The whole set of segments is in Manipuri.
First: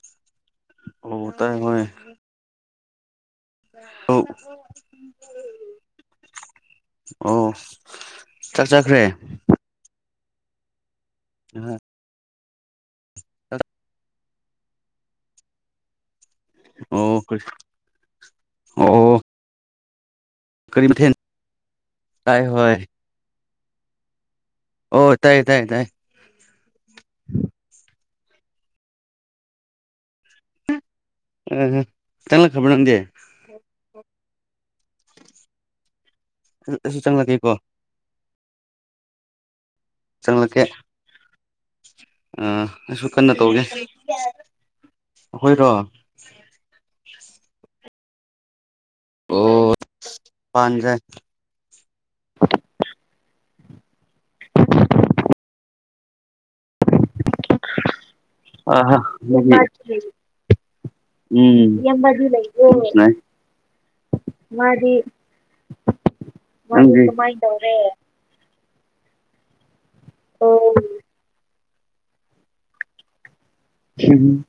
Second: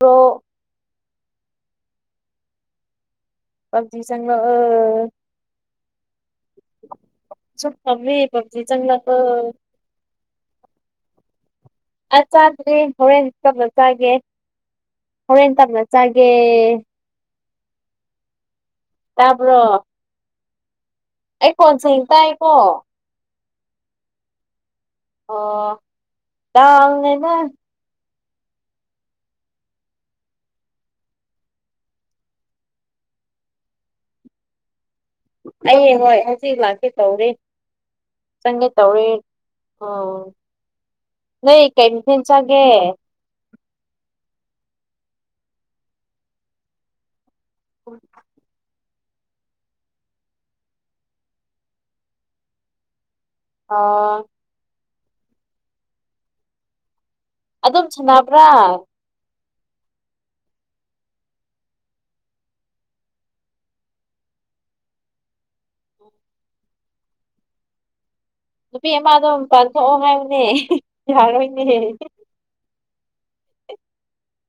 ꯀꯣ ꯑꯣ ꯇꯥꯏ ꯍꯦ ꯄꯕꯖꯤ ꯆꯅ ꯑ ꯑꯣ ꯁ ꯀꯝꯃꯤ ꯄꯞꯖꯤ ꯆꯥꯛ ꯆꯪꯂ ꯆꯥꯈ꯭ꯔꯦ ꯀ ꯑ ꯆꯥꯕꯗꯤ ꯍꯣꯔꯦꯟ ꯇꯞꯅ ꯆꯥꯒꯦ ꯍꯣꯔꯦꯟ ꯇꯞꯅ ꯆꯥꯒꯦ ꯑꯣ ꯑꯣ ꯇꯄ ꯀꯔꯤ ꯃꯊꯦꯜ ꯑꯩ ꯀꯣꯟ ꯆ ꯏꯟ ꯇꯥꯏ ꯇꯥꯏꯀꯣ ꯍꯣꯏ ꯇꯥꯏ ꯇꯥꯏ ꯑꯣ ꯇꯥꯏ ꯇ ꯑꯉꯅ ꯑ ꯇꯅ ꯈꯕꯔꯪꯗꯦ ꯑꯩ ꯍꯣꯏ ꯍꯧꯖꯤꯛ ꯂꯥꯛꯀꯦ ꯑꯩꯁꯨ ꯇꯧꯔꯤꯦ ꯆꯪꯂꯛꯀꯦꯀꯣ ꯆꯪꯒꯦ ꯇꯧꯔꯤꯦ ꯆꯪꯂꯛꯀꯦ ꯀꯩ ꯃꯊꯦꯜ ꯑ ꯆꯥꯒꯦ ꯑꯩꯁꯨ ꯀꯟꯅ ꯇꯧꯒꯦ ꯍꯣꯏꯔꯕꯣ ꯍ ꯑꯣ ꯄ ꯑ ꯑꯗꯨꯝ ꯁ ꯑ ꯍ ꯎꯝ ꯌꯥꯝ ꯂꯩ ꯃꯥꯗꯤ ꯃꯥꯥꯏ ꯇꯔꯦ ꯅꯨꯄꯤ ꯑꯃꯃꯗꯣ ꯄꯥꯟꯊꯣꯛꯑꯣ ꯍꯥꯏꯌꯅꯦ ꯑꯣ ꯌꯥꯔꯣꯏꯅꯦ ꯎꯝ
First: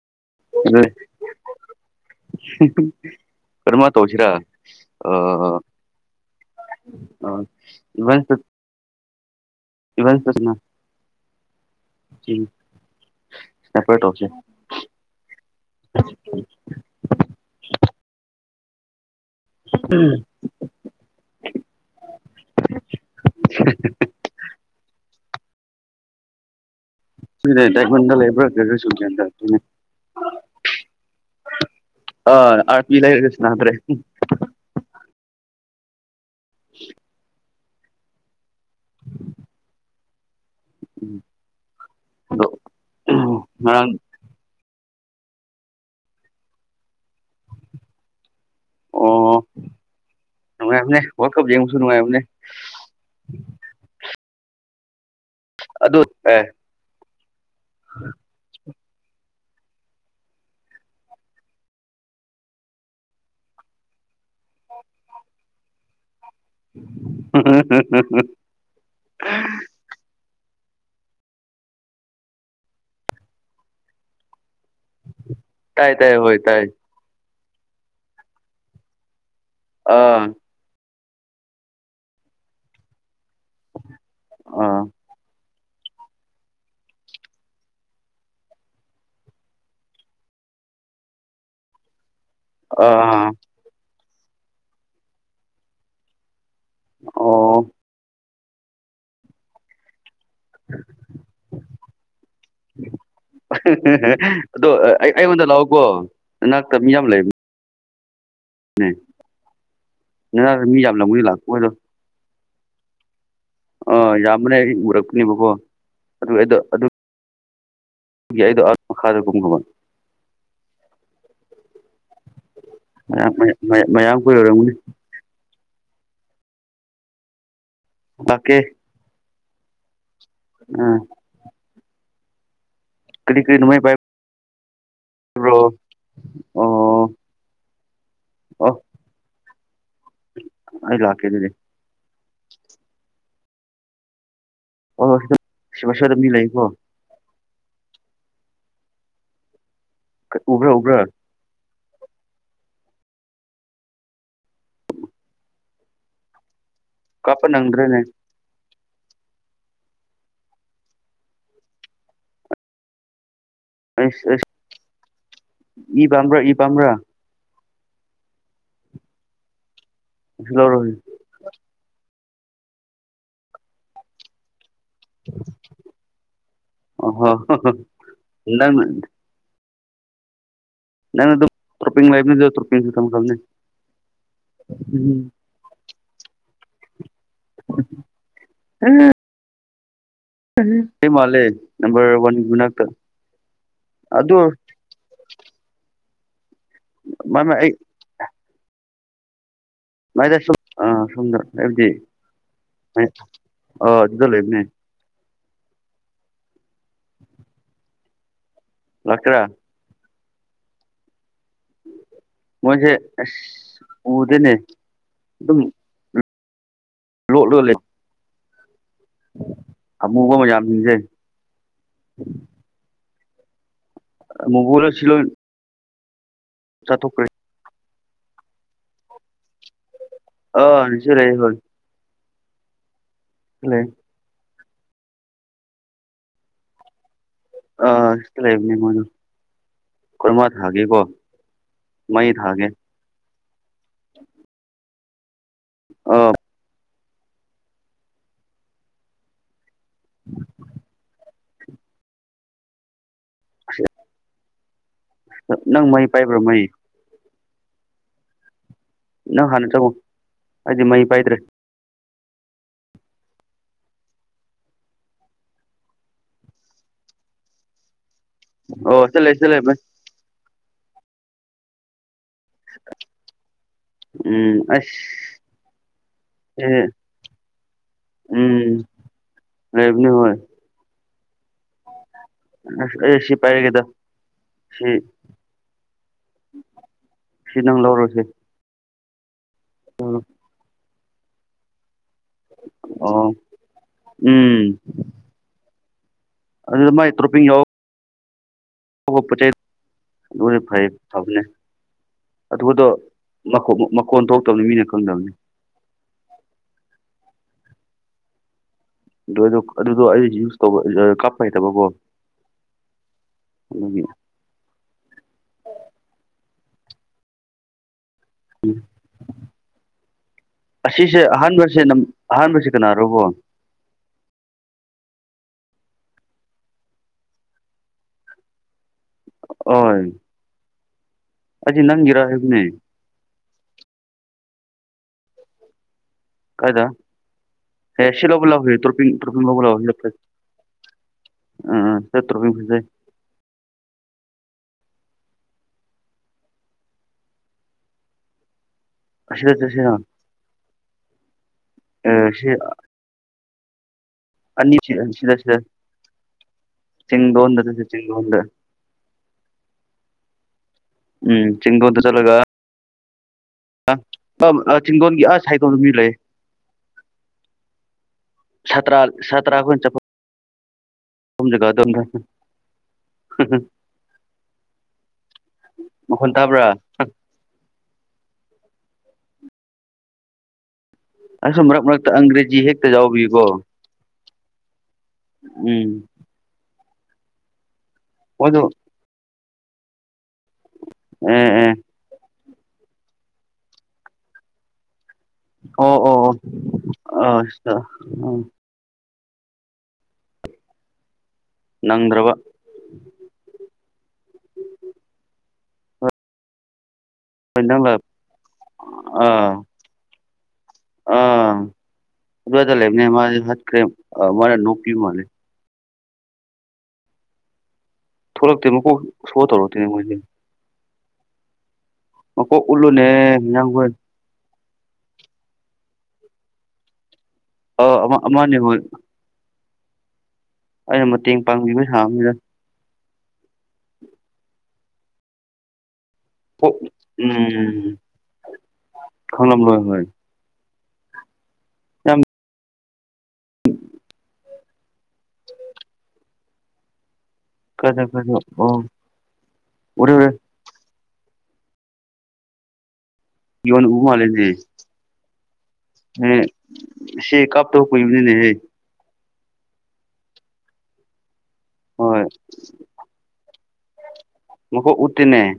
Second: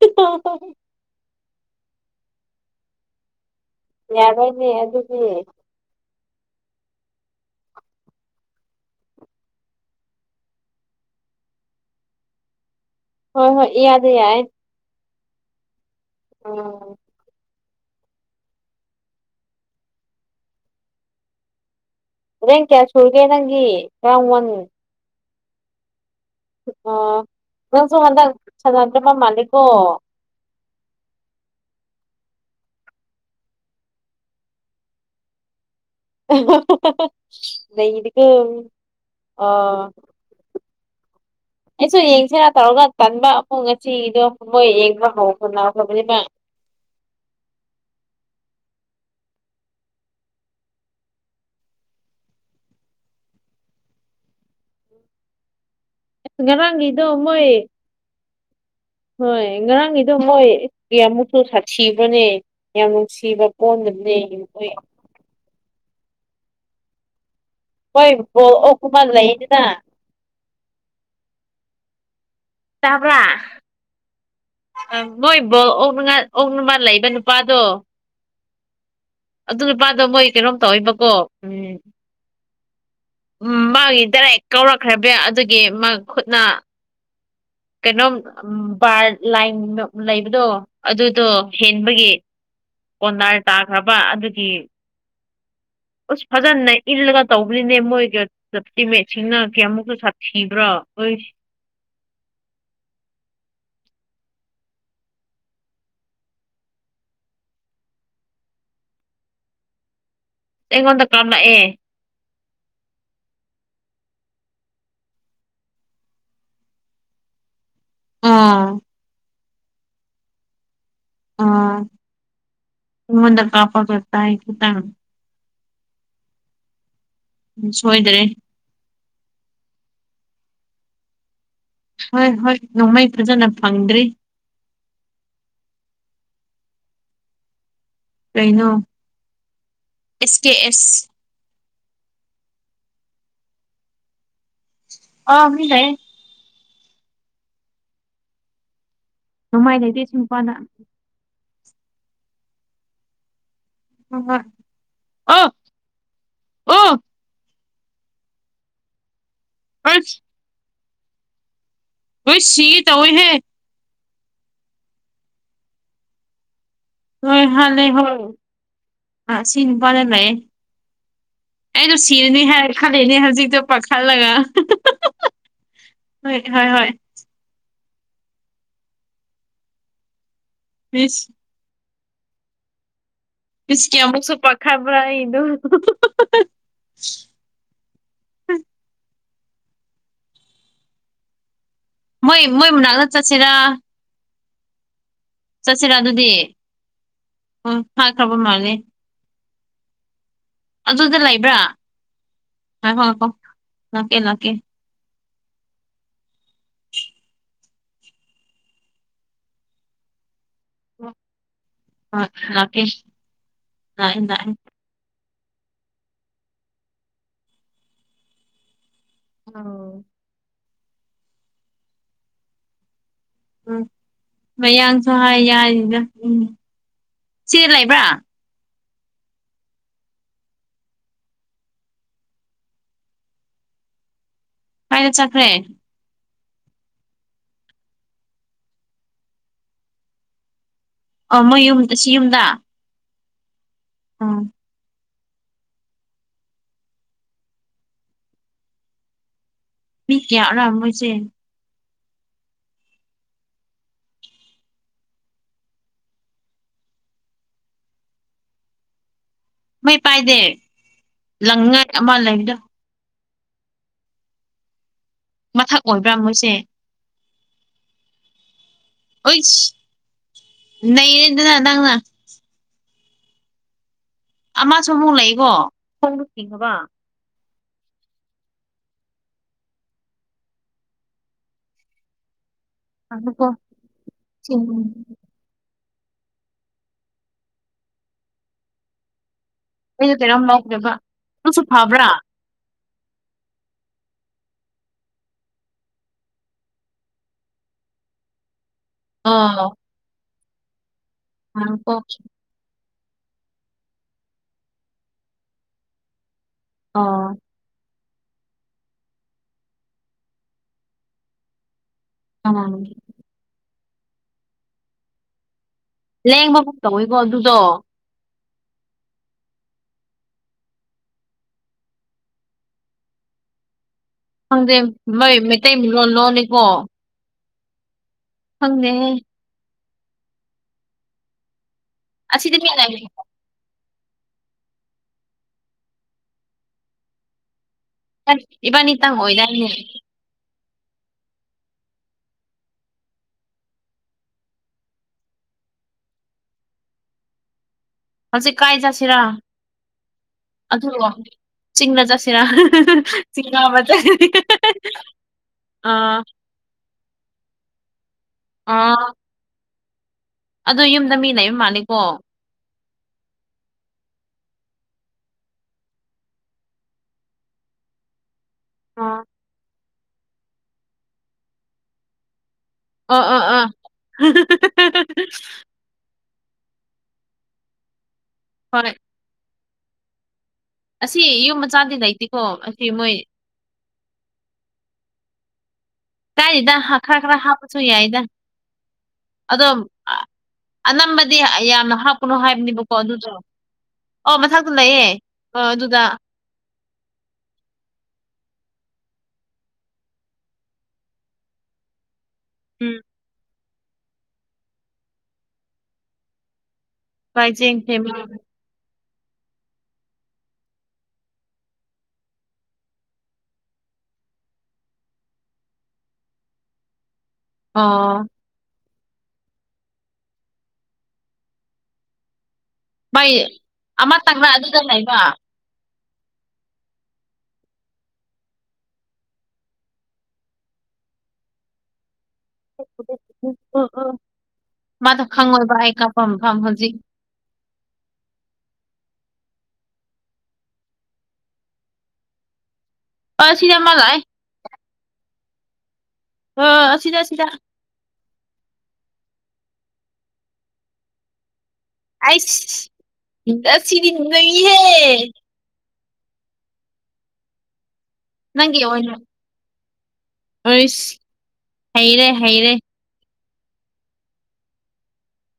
ꯑ ꯐꯔꯃ ꯇꯧꯁꯤꯔ ꯌꯥꯔꯣꯏꯅꯦ ꯑ ꯑꯗꯨꯗꯤ ꯑ ꯏꯕꯟ ꯚꯟꯁꯅ ꯎ ꯍꯣꯏ ꯍꯣꯏ ꯌꯥꯗꯦ ꯌꯥꯏ ꯑꯣ [unintelligible] ꯎꯝ ꯅꯣꯔꯦꯟ ꯀꯌꯥ ꯁꯨꯨꯔꯒꯦ ꯅꯪꯒꯤ ꯀꯔ ꯋꯥꯟ ꯑꯥ ꯁꯗ ꯅꯪꯁꯨ ꯍꯟꯗꯛ ꯇꯃꯒꯕ꯭ꯔ ꯀ ꯁ ꯀꯌꯥ ꯁꯥꯟꯅꯗ꯭ꯔꯕ ꯊ ꯃꯥꯜꯂꯦꯀꯣ ꯇ ꯑ ꯄꯂꯔꯁꯅꯗ꯭ꯔꯦ ꯅꯩꯗꯤꯒ ꯑ ꯎꯝ ꯑꯩꯁꯨ ꯌꯦꯡꯁꯦꯔ ꯇꯧꯔꯒ ꯇꯟꯕ ꯄꯨꯡ ꯉꯔꯥꯡ ꯉꯁꯤꯗꯣ ꯃꯣꯏ ꯌꯦꯡ ꯍꯥꯎ ꯐ ꯂ ꯐꯕꯅꯤ ꯑꯣ ꯀ ꯅ ꯑꯁ ꯑꯦ ꯉꯔꯥꯡꯒꯤꯗꯣ ꯃꯣꯏ ꯍꯣꯏ ꯉꯔꯥꯡꯒꯤꯗꯣ ꯃꯣꯏꯃꯨꯁꯨ ꯁꯥꯊꯤꯕꯅꯦ ꯌꯥꯝ ꯅꯨꯡꯁꯤꯕ ꯄꯣꯟꯅꯦ ꯣꯏ [unintelligible] ꯑꯩꯣꯏ ꯍꯀꯨꯃꯜ ꯂꯩꯗꯤꯗ ꯇꯥ ꯑ ꯃꯣꯏꯕꯨꯕ ꯑꯣ ꯇꯥꯏ ꯇꯥꯏ ꯍꯣꯏ ꯑꯣꯛ ꯇꯥꯏ ꯅꯨꯃꯜ ꯂꯩꯕ ꯅꯨꯄꯥꯗꯣ ꯑꯗꯨ ꯅꯨꯄꯥꯗꯣ ꯃꯣꯏ ꯑꯥ ꯀꯩꯅꯣꯝ ꯇꯧꯏꯕꯀꯣ ꯎꯝ ꯎꯝ ꯃꯥꯒꯤ ꯗꯥꯏꯔꯦꯛ ꯑꯥ ꯀꯧꯔꯛꯈ꯭ꯔꯕ ꯑꯗꯨꯒꯤ ꯃꯥ ꯈꯨꯠꯅ [unintelligible] ꯀꯩꯅꯣꯝ ꯕꯥꯔ ꯂꯥꯏꯟ ꯂꯩꯕꯗꯣ ꯑꯗꯨꯗꯣ ꯍꯦꯟꯕꯒꯤ ꯑꯥ ꯀꯣꯟꯗꯥꯜ ꯇꯥꯈ꯭ꯔꯕ ꯑꯗꯨꯒꯤ ꯑꯁ ꯐꯖꯅ ꯏꯜꯂꯒ ꯑꯣ ꯇꯧꯕꯅꯤꯅꯦ ꯃꯣꯏꯒꯤ ꯇꯤꯃꯦꯠꯁꯤꯡꯅ ꯀꯌꯥꯃꯨꯛꯇ ꯁꯤꯕ꯭ꯔꯣ ꯑꯣꯏꯣꯏ ꯎꯝ ꯑꯗꯣ ꯑꯩ ꯑꯩꯉꯣꯟꯗ ꯂꯥꯛꯑꯣꯀꯣ ꯅꯅꯥꯛꯇ ꯃꯤ ꯌꯥꯝ ꯂꯩꯕꯅꯤ ꯃꯤ ꯌꯥꯕ ꯂ ꯑꯩꯉꯣꯟꯗ ꯃ ꯀꯥꯞꯂꯛꯑꯦ ꯂꯥꯛꯄꯣꯏꯗ ꯑꯥ ꯌꯥꯝꯕꯅꯦ ꯎꯔꯛꯄꯅꯦꯕꯀꯣ ꯑꯗꯨ ꯑꯗꯨ ꯑꯥ ꯔꯒꯨꯝ ꯃꯌꯥꯝ ꯑꯗ ꯃꯌꯥꯝ ꯀꯥꯄꯒ ꯃꯌꯥꯝ ꯇ ꯀꯣꯏ ꯍꯥꯏ ꯇ ꯑꯣꯏꯔꯝꯒꯅꯤ ꯎꯝ ꯁꯣꯏꯗ꯭ꯔꯦ ꯑꯝ ꯍꯣꯏ ꯍꯣꯏ ꯅꯣꯡꯃꯩ ꯐꯖꯅ ꯐꯪꯗ꯭ꯔꯤ ꯍꯣ ꯑꯣ ꯆꯩꯩꯅ ꯑꯣ ꯑꯦꯁ ꯀꯦ ꯑꯦꯁ ꯑꯩ ꯂꯥꯛꯀꯦ ꯑꯗꯨꯗꯤ ꯑ ꯃꯤ ꯂꯩꯌꯦ ꯑꯣ ꯁ ꯑꯗꯨꯝꯗꯤ ꯂꯩꯀꯣ ꯃꯥꯏ ꯂꯩꯗꯤꯁꯨ ꯀꯅ ꯎꯕ꯭ꯔꯥ ꯎꯕ꯭ꯔꯥ ꯎ ꯑꯣ ꯑꯣ ꯀꯄ ꯅꯪ꯭ꯔꯅꯦ ꯑꯁ ꯍꯣꯏ ꯁꯤꯠ ꯑꯑꯣꯏꯍꯦ ꯑꯁ ꯑꯁ ꯏꯕꯝꯔ ꯏ ꯄꯝꯔꯥ ꯂꯩ ꯍ ꯁꯤ ꯄ ꯀꯩꯁꯨ ꯂꯧꯔꯣꯏ ꯊꯤꯔꯅꯤ ꯍꯥꯏꯔ ꯈꯂꯅꯦ ꯍꯧꯖꯤꯛꯇꯣ ꯄꯥꯈꯠꯂꯒ ꯍꯣꯏ ꯍꯣꯏ ꯍꯣꯏ ꯑꯣ ꯍꯣ ꯍ ꯍꯗ ꯃꯤ ꯃꯤꯁ ꯇ꯭ꯔꯣꯤꯡ ꯂꯥꯏ ꯇ꯭ꯔꯣꯅꯤ ꯤꯁꯀꯤ ꯑꯃꯃꯨꯛꯁꯨ ꯄꯥ ꯈꯕ꯭ꯔ ꯏꯗ ꯎ ꯑꯩ ꯃꯥꯜꯂꯦ ꯅꯝꯕꯔ ꯃꯣꯏ ꯋꯥꯟꯒꯤ ꯃꯣꯏ ꯃꯅꯥꯛꯇ ꯆꯠꯁꯤꯔꯥ ꯑꯗꯨ ꯆꯠꯁꯤꯔꯥ ꯑꯗꯨꯗꯤ ꯃꯥꯏꯃ ꯑꯩ ꯎꯝ ꯍꯥꯏꯈ꯭ꯔꯕ ꯃꯥꯜꯂꯦ ꯃꯥꯏꯗ ꯑ ꯑꯗꯨꯗ ꯁꯨꯗꯔ ꯂꯩꯕ꯭ꯔꯥ ꯑꯦꯕꯗꯤ ꯉꯥꯏꯈꯣ ꯉꯥꯏꯈꯣ ꯑ ꯂꯥꯛꯀꯦ ꯑꯗꯨꯗ ꯂꯥꯛꯀꯦ ꯂꯩꯕꯅꯦ ꯂꯀ꯭ꯔꯥ ꯑꯣ ꯃꯣꯏꯁꯦ ꯂꯥꯛꯑꯦ ꯂꯥꯛꯑꯦ ꯎꯗꯦꯅꯦꯝ ꯂꯣꯠ ꯂꯣꯠ ꯂꯩ ꯑꯣ ꯑꯃꯨꯕꯨ ꯃꯖꯥꯝꯁꯦ ꯎꯝ ꯁꯤ ꯃꯌꯥꯡꯁꯨ ꯂꯣꯏ ꯍꯥꯏ ꯌꯥꯔꯤꯗ ꯎꯝ ꯆꯥꯊꯣꯛꯈ꯭ꯔꯦ ꯆꯦ ꯂꯩꯕ꯭ꯔꯥ ꯑꯁꯨ ꯔꯦ ꯍ ꯂꯩ ꯐꯥꯏꯅ ꯆꯠꯈ꯭ꯔꯦ ꯑ ꯏ ꯂꯩꯕꯅꯤ ꯀꯃꯥ ꯊꯥꯒꯦ ꯀꯣ ꯑꯣ ꯃꯣꯏ ꯌꯨꯝ ꯃꯩ ꯊꯥꯒꯦ ꯑꯥ ꯑꯥ ꯃꯤ ꯀꯌꯥ ꯑꯔꯝ ꯑꯣꯏꯁꯦ ꯅꯪ ꯃꯩ ꯄꯥꯏꯕ꯭ꯔꯣ ꯃꯩ ꯅꯪ ꯍꯥꯟꯅ ꯆꯪꯉꯣ ꯃꯩ ꯄꯥꯏꯗꯦ ꯑꯩꯗꯤ ꯃꯩ ꯄꯥꯏꯗ꯭ꯔꯦ ꯂꯪꯉꯥꯏ ꯑꯃ ꯂꯩꯕꯗ ꯃꯊꯛ ꯑꯣꯏꯕ꯭ꯔꯥ ꯃꯣꯏꯁꯦ ꯑꯣ ꯆꯂꯦ ꯆ ꯂꯩꯦ ꯅꯅꯦꯗꯅ ꯅꯪꯅ ꯎꯝ ꯑꯃꯁꯨ ꯑꯁ ꯑꯃꯨꯛ ꯂꯩꯀꯣ ꯈꯣꯡꯗ ꯆꯤꯡꯉꯕ ꯎꯝ ꯔꯦꯕꯅꯤ ꯍꯣꯏ ꯑꯦ ꯁꯤ ꯉꯥꯏꯈꯣꯀꯣ ꯄꯥꯏꯒꯦꯗ ꯁꯤ ꯁꯤ ꯂ ꯂꯔꯁꯦ ꯑꯩꯁꯨ ꯀꯩꯅꯣꯝ ꯉꯥꯎꯗꯕ ꯅꯁꯨ ꯐꯕ꯭ꯔꯥ ꯑꯣ ꯎꯝ ꯑꯗꯨꯗꯃ ꯇ꯭ꯔꯣꯄꯤꯤ ꯌ ꯑꯥ ꯑꯗꯨꯕꯨꯗꯤ ꯐꯩ ꯊꯕꯅꯤ ꯑꯗꯨꯗꯣ ꯃꯈꯣꯟ ꯊꯣꯛꯇꯕꯅꯤ ꯃꯤꯅ ꯈꯪꯗꯕꯅꯤ ꯑꯥ ꯑꯗꯨꯗ ꯑꯗꯨꯗꯣ ꯑꯩ ꯌꯨꯁ ꯇꯧꯕ ꯀꯥꯞꯄ ꯍꯩꯇꯕꯀꯣ ꯑꯥ ꯐ ꯂꯦꯡꯕꯒ ꯇꯧꯋꯤꯀꯣ ꯑꯗꯨꯗꯣ ꯎꯝ ꯑꯁꯤꯁꯦ ꯑꯍꯥꯟꯕꯁꯦ ꯑꯍꯥꯟꯕꯁꯦ ꯀꯅꯥꯔꯣꯕꯣ ꯦ ꯃꯣꯏ ꯃꯩꯇꯩ ꯂꯣꯟ ꯂꯣꯟꯅꯤꯀꯣ ꯍꯪꯦ ꯑꯣꯏ ꯑꯗꯨꯆ ꯑꯁꯤꯗ ꯅꯪꯒꯤꯔꯣꯦꯕꯅꯦ ꯃꯤ ꯂꯩ ꯀꯥꯏꯗ ꯍꯦ ꯁꯤ ꯂꯕꯨ ꯂꯕ ꯇꯄꯤ ꯏꯕꯥꯅꯤꯇꯪ ꯇꯄꯤ ꯂꯕꯨ ꯑꯣꯏꯗꯥꯏꯅꯦ ꯂꯑꯣ ꯂ ꯑꯝ ꯁꯠꯇꯁꯦ ꯍꯧꯦ ꯀꯥꯏ ꯆ ꯠꯔ ꯑꯁꯤꯗ ꯆꯠꯁꯤꯔ ꯑꯗꯨ ꯆꯤꯡꯅ ꯑꯦ ꯆꯠꯁꯤꯔ ꯀꯕꯗ ꯑꯅꯤꯁꯤꯗ ꯁꯤꯗꯗꯗ ꯗ ꯑꯥ ꯑꯗꯣ ꯌꯨꯝꯗ ꯃꯤ ꯂꯩꯕ ꯃꯥꯅꯤꯀꯣ ꯑ ꯆꯤꯡꯗꯣꯟꯒꯤ ꯑ ꯁꯥꯏꯗꯣꯟꯗꯨ ꯃꯤ ꯂꯩ ꯁꯥꯇ꯭ꯔꯥ ꯑ ꯁꯥꯇ꯭ꯔꯥꯈꯣꯏ ꯆꯄ ꯑꯣ ꯑ ꯑꯥ ꯃꯈꯣꯟ ꯇꯥꯕ꯭ꯔꯥ ꯍꯣꯔꯦ ꯌꯨꯝ ꯑꯁ ꯃꯔꯛ ꯃꯆꯥꯗꯤ ꯃꯔꯛꯇ ꯂꯩꯇꯦꯀꯣ ꯑꯪꯒ꯭ꯔꯦꯖꯤ ꯑꯁꯤ ꯍꯦꯛꯇ ꯃꯣꯏ ꯌꯥꯎꯕꯤꯌꯨꯀꯣ ꯎꯝ ꯀꯥꯏꯔꯤꯗ ꯈꯔ ꯈꯔ ꯍꯥꯞꯄꯁꯨ ꯌꯥꯏꯗ ꯃꯣꯏꯗꯣ ꯑꯗꯣ ꯑꯅꯝꯕꯗꯤ ꯑꯦ ꯑꯦ ꯌꯥꯝꯅ ꯍꯥꯞꯄꯅꯨ ꯍꯥꯏꯕꯅꯦꯕꯀꯣ ꯑꯗꯨꯗꯣ ꯑꯣ ꯃꯊꯛꯇꯨ ꯂꯩꯌꯦ ꯑ ꯑꯗꯨꯗ ꯑꯣ ꯑꯣ ꯑꯣ ꯑ ꯎꯝ ꯅꯪꯗ꯭ꯔꯕ ꯎꯝ ꯍꯣꯏ ꯄꯥꯏꯖꯦ ꯏ ꯅꯪ ꯐꯦ ꯂꯥꯛ ꯑꯥ ꯑ ꯂꯩ ꯃꯥ ꯍꯥ ꯀ ꯃꯥ ꯅꯄꯤ ꯃꯥꯅꯦ ꯑꯣ ꯊꯣꯛꯂꯛꯇꯦ ꯃꯀꯣꯛ ꯁꯣ ꯇꯧꯔꯛꯇꯦꯅꯦ ꯃꯣꯏꯁ ꯎꯠꯂꯨꯅꯦ ꯃꯥꯏ ꯃꯤꯌꯥꯡ ꯍꯣꯏ ꯑꯃꯇꯪꯉ ꯑꯗꯨꯗ ꯂꯩꯕ ꯑ ꯑꯃꯅꯤ ꯍꯣꯏ ꯑꯩꯅ ꯃꯇꯦꯡ ꯄꯥꯡꯕꯤꯕꯩ ꯍꯥꯡꯅꯤꯗ ꯎ ꯃꯥꯗ ꯈꯪꯉ ꯑꯣꯏꯕꯏꯀ ꯎꯝ ꯈꯅꯥꯕ ꯂꯣꯏ ꯍ ꯌꯥꯝ ꯁꯤꯗꯃꯂꯥꯏ ꯑꯣ ꯁꯤꯗꯥ ꯁꯤꯗꯥꯥ ꯀꯗ ꯀꯗꯣ ꯑꯣ ꯎꯔ ꯎꯔ ꯑꯁ ꯌꯣꯟ ꯑꯁꯤꯗꯤ ꯅ ꯍꯦ ꯍ ꯁꯤ ꯀꯥꯞꯇ ꯍ ꯀꯅꯤꯅꯦꯍꯦ ꯅꯪꯒꯤ ꯑꯣꯏꯅ ꯑꯩꯁ ꯍꯣꯏ ꯍꯩꯔꯦ ꯍꯩꯔꯦ ꯃꯀ ꯎꯇꯅꯦꯦ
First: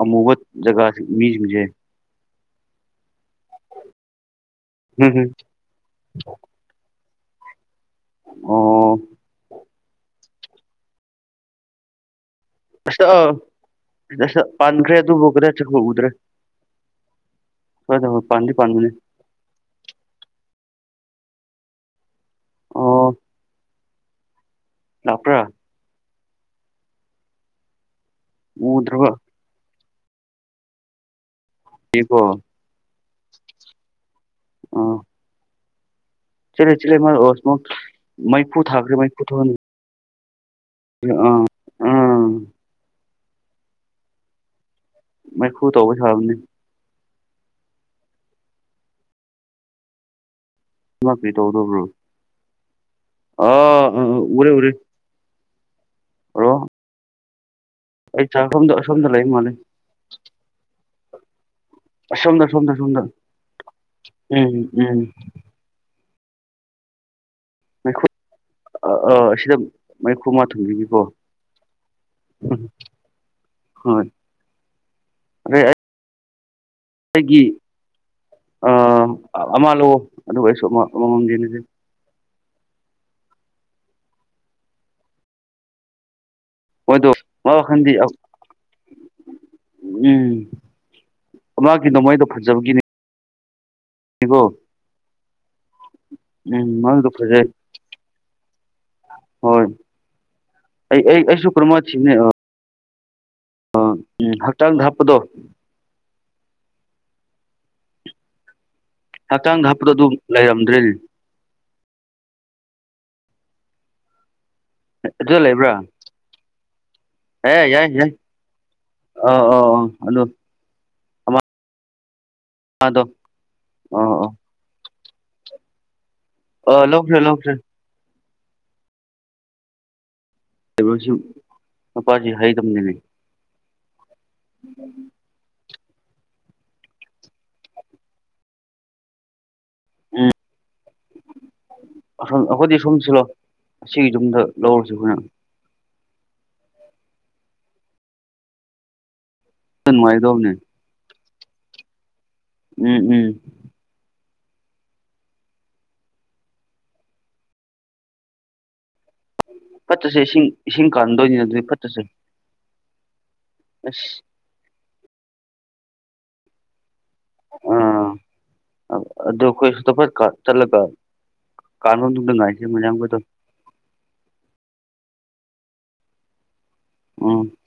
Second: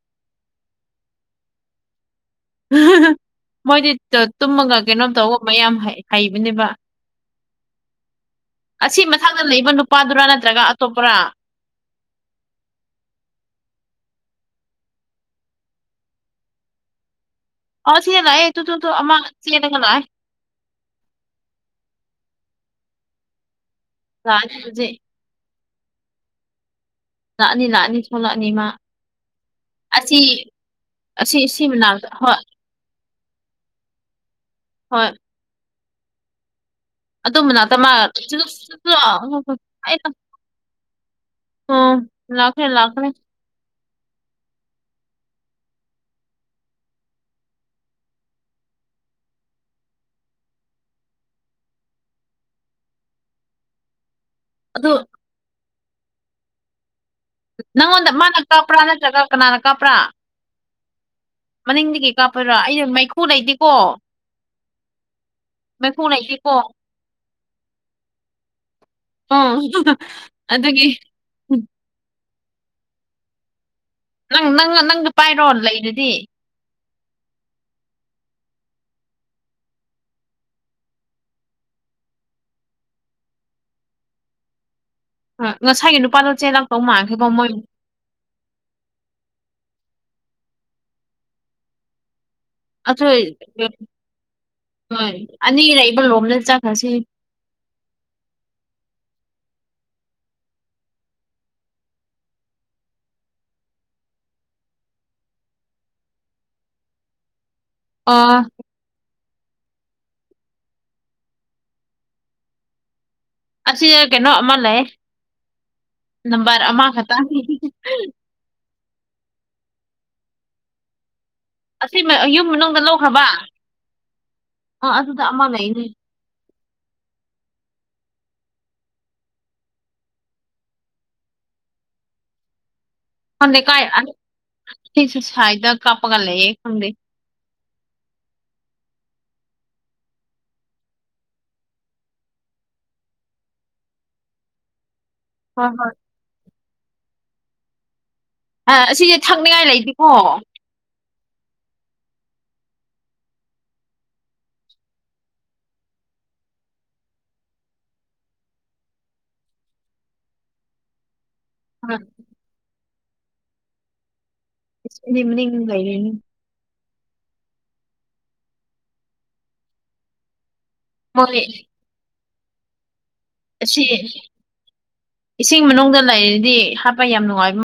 ꯑꯃꯨꯕꯠ ꯖꯒꯥꯥ ꯃꯤꯦ ꯃꯣꯏꯗꯤ ꯇꯨꯝꯃꯒ ꯀꯩꯅꯣꯝ ꯍꯝ ꯍꯝ ꯇꯧꯕ ꯃꯌꯥꯝ ꯍꯩꯕꯅꯦꯕ ꯑꯣ ꯑꯁꯤ ꯃꯊꯥꯡꯛꯇ ꯂꯩꯏꯕ ꯅꯨꯄꯥꯗꯨꯔꯥ ꯅꯠꯇ꯭ꯔꯒ ꯑꯇꯣꯞꯄꯔꯥ ꯑꯁ ꯄꯥꯟꯈ꯭ꯔꯦ ꯑꯗꯨꯕꯨ ꯒꯔ ꯆ ꯍ ꯎꯗ꯭ꯔꯦ ꯑ ꯁ꯭ꯋꯥꯏꯗ ꯍꯣꯏ ꯁꯤꯦꯅꯥꯏꯌꯦ ꯄꯥꯟꯗꯤ ꯄꯥꯟꯕꯅꯦ ꯇ ꯑꯃ ꯁꯤꯌꯦꯅꯦꯅꯥꯏ ꯑꯣ ꯀ ꯗꯣꯛꯥꯛꯇꯔ ꯂꯥꯛꯑꯅꯤ ꯂꯥꯛꯑꯅꯤ ꯊꯣꯛꯂꯛꯑꯅꯤ ꯏ ꯃꯥ ꯎꯗ꯭ꯔꯕ ꯑꯁꯤ ꯑꯁꯤ ꯁꯤ ꯃꯅ ꯀꯣ ꯍꯣꯏ ꯍꯣꯏ ꯆꯂ ꯆꯂ ꯑꯗꯨ ꯃꯅꯥꯛꯇ ꯃꯥ ꯃꯩꯐꯨ ꯊꯒ꯭ꯔꯦ ꯃꯩꯐꯨ ꯊ ꯍ ꯑꯥ ꯂꯈꯅꯦ ꯂꯈꯅꯦ ꯃꯩꯈꯨ ꯇꯧꯕ ꯁꯥꯕꯅꯦ ꯂꯥꯛꯄꯤ ꯇꯧꯗꯧꯕ꯭ꯔꯣ ꯑ ꯎꯔꯦ ꯎꯔꯦ ꯑꯗꯨ ꯍꯂꯣ ꯅꯪꯉꯣꯟꯗ ꯃꯥꯅ ꯀꯥꯞꯄ꯭ꯔꯥ ꯅꯠꯇ꯭ꯔꯒ ꯂꯩ ꯃꯥꯜꯂꯦ ꯀꯅꯥꯅ ꯀꯥꯞꯄ꯭ꯔꯥ ꯃꯅꯤꯡꯗꯤ ꯀꯩ ꯑꯁꯣꯝꯗ ꯀꯥꯞꯄꯣꯏꯔꯥ ꯑꯁꯣꯝꯗ ꯑꯩꯅ ꯑꯁꯣꯝꯗ ꯃꯩꯈꯨ ꯂꯩꯗꯤꯦꯀꯣ ꯎꯝ ꯎꯝ ꯃꯈ ꯍꯅꯁꯤ ꯀꯣ ꯃꯩꯈꯨ ꯑ ꯑꯁꯤꯗ ꯎꯝ ꯃꯩꯈꯨ ꯑꯃ ꯑꯗꯨꯒꯤ ꯊꯝꯕꯤꯒꯦꯀꯣ ꯎꯝ ꯅꯪ ꯅꯪ ꯅꯪꯒ ꯄꯥꯏꯔꯣ ꯂꯩꯔꯗꯤ ꯑꯗꯒꯤ ꯑ ꯑꯃ ꯂꯥꯛꯑꯣ ꯑꯗꯨꯒ ꯑꯩꯁꯨ ꯑꯃ ꯑꯃꯃꯝꯗꯤꯟꯅꯁ ꯑ ꯉꯁꯥꯏꯒꯤ ꯅꯨꯄꯥꯗꯣ ꯆꯦꯜꯂꯛꯇꯧ ꯑꯣꯏꯗꯣ ꯃꯥꯟꯈ꯭ꯔꯦꯕ ꯃꯣꯏ ꯋꯥ ꯋꯥꯈꯟꯗꯤ ꯎꯝ ꯃꯥꯒꯤ ꯅꯃꯥꯏꯗ ꯑꯆ ꯍꯣꯏ ꯑ ꯎꯝ ꯃꯜꯗꯨ ꯈꯁ ꯍꯣꯏ ꯑꯩ ꯑꯩ ꯑꯩꯁꯨ ꯀ꯭ꯔꯃꯁꯤꯅꯦ ꯑ ꯎꯝ ꯍꯛꯆꯥꯡ ꯍꯥꯞꯄꯗꯣ ꯑꯥ ꯍꯛꯆꯥꯡꯗ ꯍꯥꯞꯄꯨ ꯑꯗꯨ ꯂꯩꯔꯝꯗ꯭ꯔꯤ ꯑꯁꯤꯁ ꯀꯩꯅꯣ ꯃ ꯂꯩ ꯑꯗꯨꯗ ꯂꯩꯕ꯭ꯔꯥ ꯅꯝꯕꯝꯕꯔ ꯑꯃ ꯈꯇꯥ ꯑ ꯑ ꯑ ꯍꯜꯂꯣ ꯑꯁꯤ ꯌꯨꯝ ꯃꯅꯨꯡꯗ ꯂꯧꯈ꯭ꯔꯕ ꯑꯥ ꯑꯥ ꯑꯥ ꯑꯗꯨꯗ ꯑꯃ ꯂꯩꯅꯦ ꯑ ꯂꯧꯁꯦ ꯂ ꯂꯧꯁꯦ ꯕꯁꯨ ꯃꯄꯥꯁꯤ ꯍꯥꯏꯗꯕꯅꯤꯅꯦ ꯂꯩ ꯀꯥꯏ ꯁꯤꯁꯨ ꯐꯥꯏꯗ ꯀꯞꯄꯒꯂꯦꯌꯦ ꯈꯪꯗ ꯎꯝ ꯑꯁꯣꯝ ꯑꯩꯈꯣꯏꯗꯤ ꯑ ꯁꯣꯝ ꯁꯤꯜꯂꯣ ꯑꯁꯤꯒꯤ ꯌꯨꯝꯗ ꯂꯧꯔꯨꯁꯤ ꯑꯩꯈꯣꯏꯅ ꯍ ꯍ ꯑ ꯑꯁꯤꯁꯦ ꯊꯛꯅꯤꯡꯉꯥꯏ ꯂꯩꯇꯦꯀꯣ ꯅꯨꯡꯉꯥꯏꯒꯗꯧꯕꯅꯦ ꯎꯝ ꯎꯝ ꯐꯠꯇꯁꯦ ꯏꯁꯤꯡ ꯏꯁꯤꯡ ꯀꯥꯟꯗꯣꯏꯅꯤꯅ ꯑꯗꯨꯗꯤ ꯐꯠꯇꯁꯦ ꯑ ꯏꯃꯤꯅꯤꯡ ꯂꯩꯥꯏꯔꯅꯤ ꯑ ꯑꯗꯨ ꯑꯗꯨ ꯀꯣꯏ ꯐ ꯆꯂꯒ ꯃꯣꯏ ꯀꯥꯟ ꯑꯗꯨ ꯉꯥꯏꯦ ꯃꯌꯥꯝꯕꯨꯗꯣ ꯑꯁꯤ ꯏꯁꯤꯡ ꯃꯅꯨꯡꯗ ꯂꯩꯔꯗꯤ ꯍꯥꯞꯄ ꯌꯥꯝ ꯎꯝ ꯅꯨꯡꯉꯥꯏꯕ